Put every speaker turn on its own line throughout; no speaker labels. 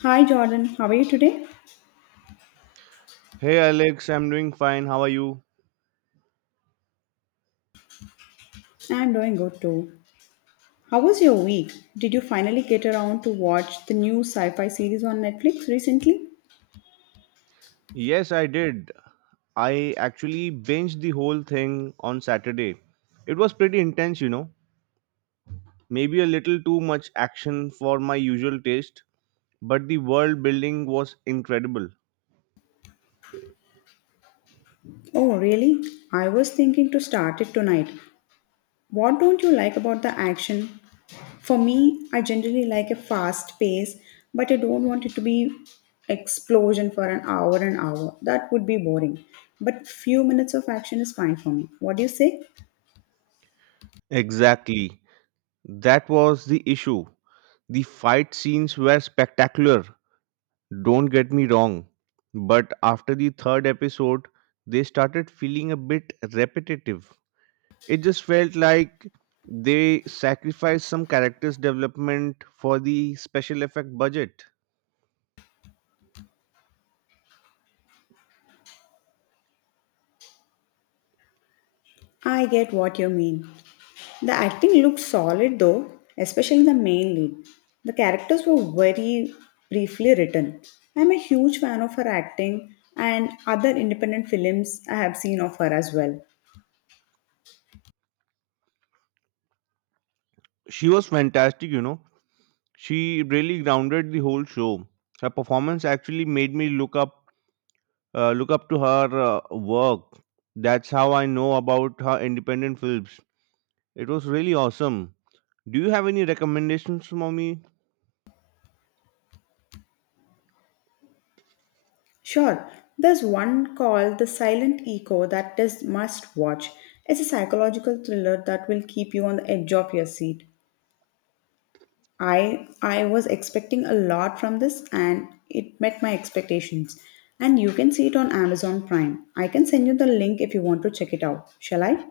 Hi Jordan, how are you today?
Hey Alex, I'm doing fine. How are you?
I'm doing good too. How was your week? Did you finally get around to watch the new sci fi series on Netflix recently?
Yes, I did. I actually binged the whole thing on Saturday. It was pretty intense, you know. Maybe a little too much action for my usual taste, but the world building was incredible.
Oh, really? I was thinking to start it tonight. What don't you like about the action? For me, I generally like a fast pace, but I don't want it to be explosion for an hour and hour. That would be boring. But few minutes of action is fine for me. What do you say?
Exactly. That was the issue. The fight scenes were spectacular, don't get me wrong. But after the third episode, they started feeling a bit repetitive. It just felt like they sacrificed some characters' development for the special effect budget.
I get what you mean. The acting looked solid though, especially the main lead. The characters were very briefly written. I'm a huge fan of her acting and other independent films I have seen of her as well.
She was fantastic, you know. She really grounded the whole show. Her performance actually made me look up to her work. That's how I know about her independent films. It was really awesome. Do you have any recommendations for me?
Sure, there's one called The Silent Echo that is must watch. It's a psychological thriller that will keep you on the edge of your seat. I was expecting a lot from this and it met my expectations. And you can see it on Amazon Prime. I can send you the link if you want to check it out. Shall I?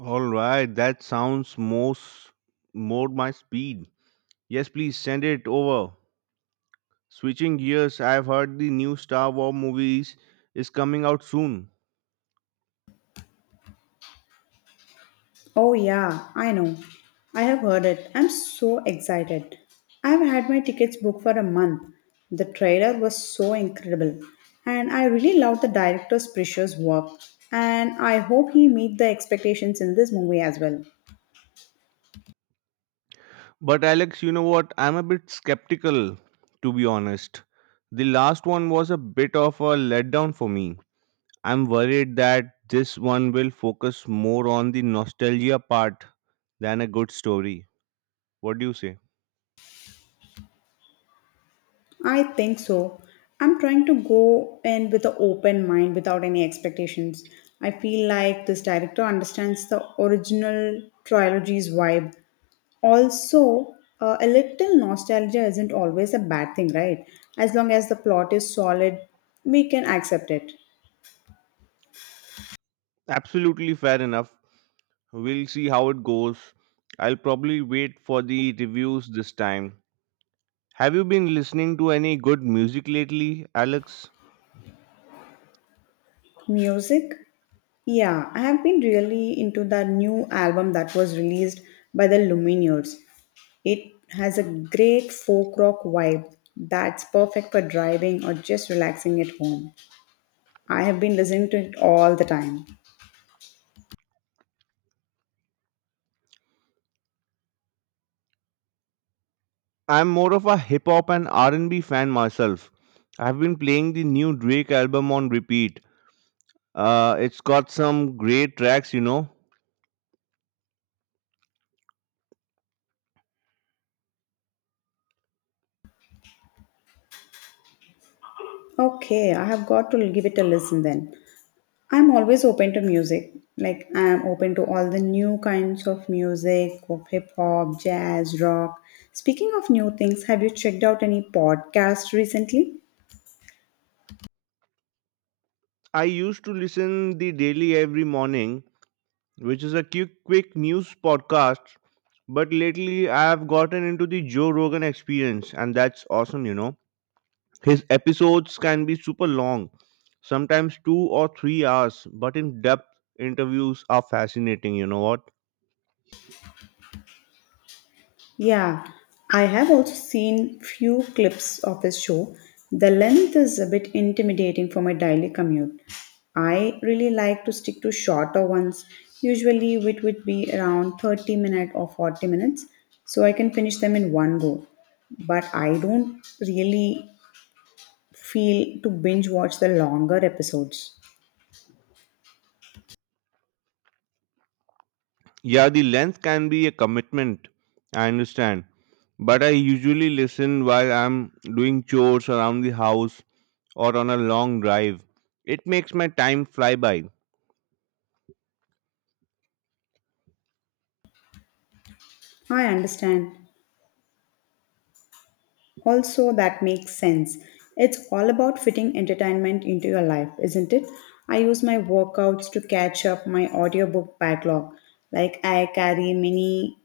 All right, that sounds most more my speed. Yes, please send it over. Switching gears, I've heard the new Star Wars movies is coming out soon.
Oh yeah, I know. I have heard it. I'm so excited. I've had my tickets booked for a month. The trailer was so incredible. And I really love the director's precious work. And I hope he meet the expectations in this movie as well.
But Alex, you know what? I'm a bit skeptical, to be honest. The last one was a bit of a letdown for me. I'm worried that this one will focus more on the nostalgia part than a good story. What do you say?
I think so. I'm trying to go in with an open mind without any expectations. I feel like this director understands the original trilogy's vibe. Also, a little nostalgia isn't always a bad thing, right? As long as the plot is solid, we can accept it.
Absolutely fair enough. We'll see how it goes. I'll probably wait for the reviews this time. Have you been listening to any good music lately, Alex?
Music? Yeah, I have been really into the new album that was released by the Lumineers. It has a great folk rock vibe that's perfect for driving or just relaxing at home. I have been listening to it all the time.
I'm more of a hip hop and R&B fan myself. I've been playing the new Drake album on repeat. It's got some great tracks, you know.
Okay, I have got to give it a listen then. I'm always open to music. Like, I am open to all the new kinds of music, of hip hop, jazz, rock. Speaking of new things, have you checked out any podcast recently?
I used to listen the daily every morning, which is a quick news podcast. But lately, I've gotten into the Joe Rogan experience, and that's awesome, you know. His episodes can be super long, sometimes 2 or 3 hours, but in depth interviews are fascinating, you know what?
Yeah, I have also seen few clips of his show. The length is a bit intimidating for my daily commute. I really like to stick to shorter ones. Usually it would be around 30 minutes or 40 minutes so I can finish them in one go. But I don't really feel to binge watch the longer episodes.
Yeah, the length can be a commitment. I understand. But I usually listen while I'm doing chores around the house or on a long drive. It makes my time fly by.
I understand. Also, that makes sense. It's all about fitting entertainment into your life, isn't it? I use my workouts to catch up my audiobook backlog. Like, I carry many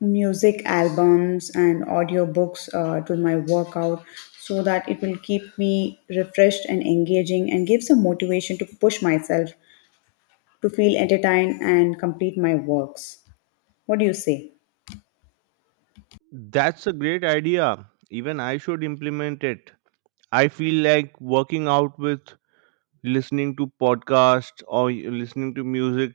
music albums and audiobooks to my workout so that it will keep me refreshed and engaging and give some motivation to push myself to feel entertained and complete my works. What do you say?
That's a great idea. Even I should implement it. I feel like working out with listening to podcasts or listening to music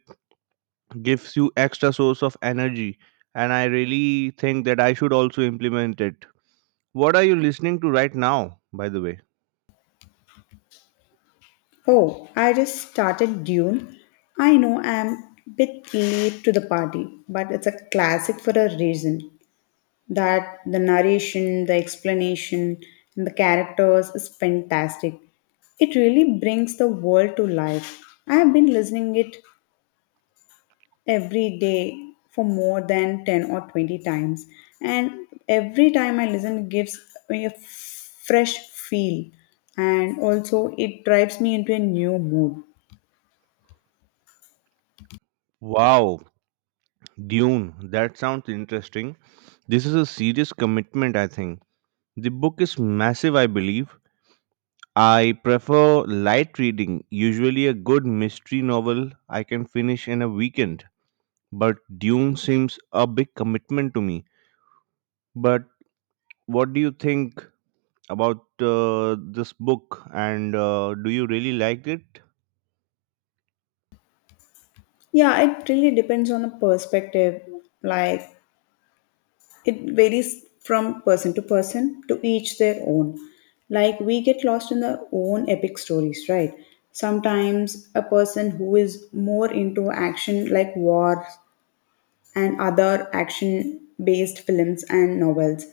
gives you extra source of energy and I really think that I should also implement it. What are you listening to right now by the way?
Oh, I just started Dune. I know I'm a bit late to the party, but it's a classic for a reason. That the narration, the explanation, and the characters is fantastic. It really brings the world to life. I have been listening it every day for more than 10 or 20 times, and every time I listen it gives me a fresh feel, and also it drives me into a new mood.
Wow, Dune, that sounds interesting. This is a serious commitment, I think. The book is massive, I believe. I prefer light reading, usually a good mystery novel I can finish in a weekend. But Dune seems a big commitment to me. But what do you think about this book and do you really like it?
Yeah, it really depends on the perspective. Like, it varies from person to person, to each their own. Like, we get lost in the own epic stories, right? Sometimes a person who is more into action, like war and other action based films and novels.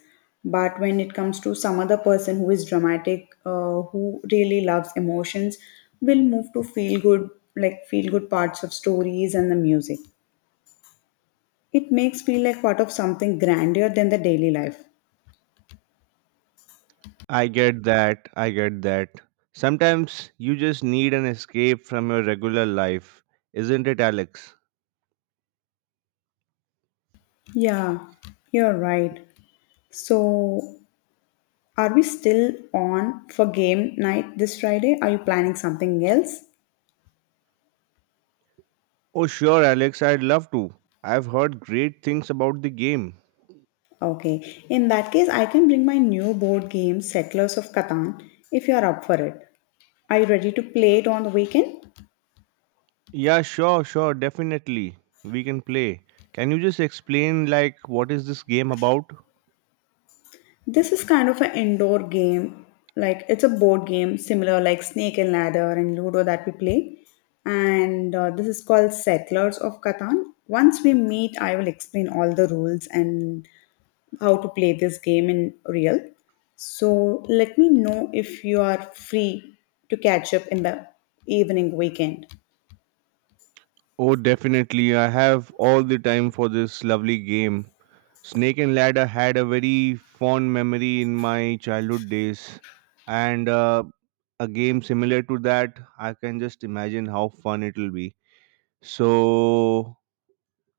But when it comes to some other person who is dramatic, who really loves emotions, will move to feel good, like feel good parts of stories and the music. It makes feel like part of something grander than the daily life.
I get that. Sometimes you just need an escape from your regular life, isn't it, Alex?
Yeah, you're right. So, are we still on for game night this Friday? Are you planning something else?
Oh, sure, Alex, I'd love to. I've heard great things about the game.
Okay. In that case, I can bring my new board game, Settlers of Catan, if you are up for it. Are you ready to play it on the weekend?
Yeah, sure, definitely. We can play. Can you just explain, like, what is this game about?
This is kind of an indoor game. Like, it's a board game similar like Snake and Ladder and Ludo that we play. And this is called Settlers of Catan. Once we meet, I will explain all the rules and how to play this game in real. So let me know if you are free to catch up in the evening weekend.
Oh, definitely. I have all the time for this lovely game. Snake and Ladder had a very fond memory in my childhood days, and a game similar to that, I can just imagine how fun it will be. So,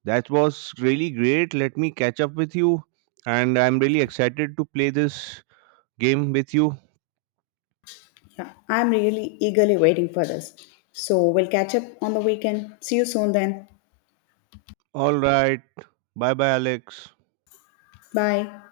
that was really great. Let me catch up with you, and I'm really excited to play this game with you.
Yeah, I'm really eagerly waiting for this. So we'll catch up on the weekend. See you soon then.
All right. Bye bye, Alex.
Bye.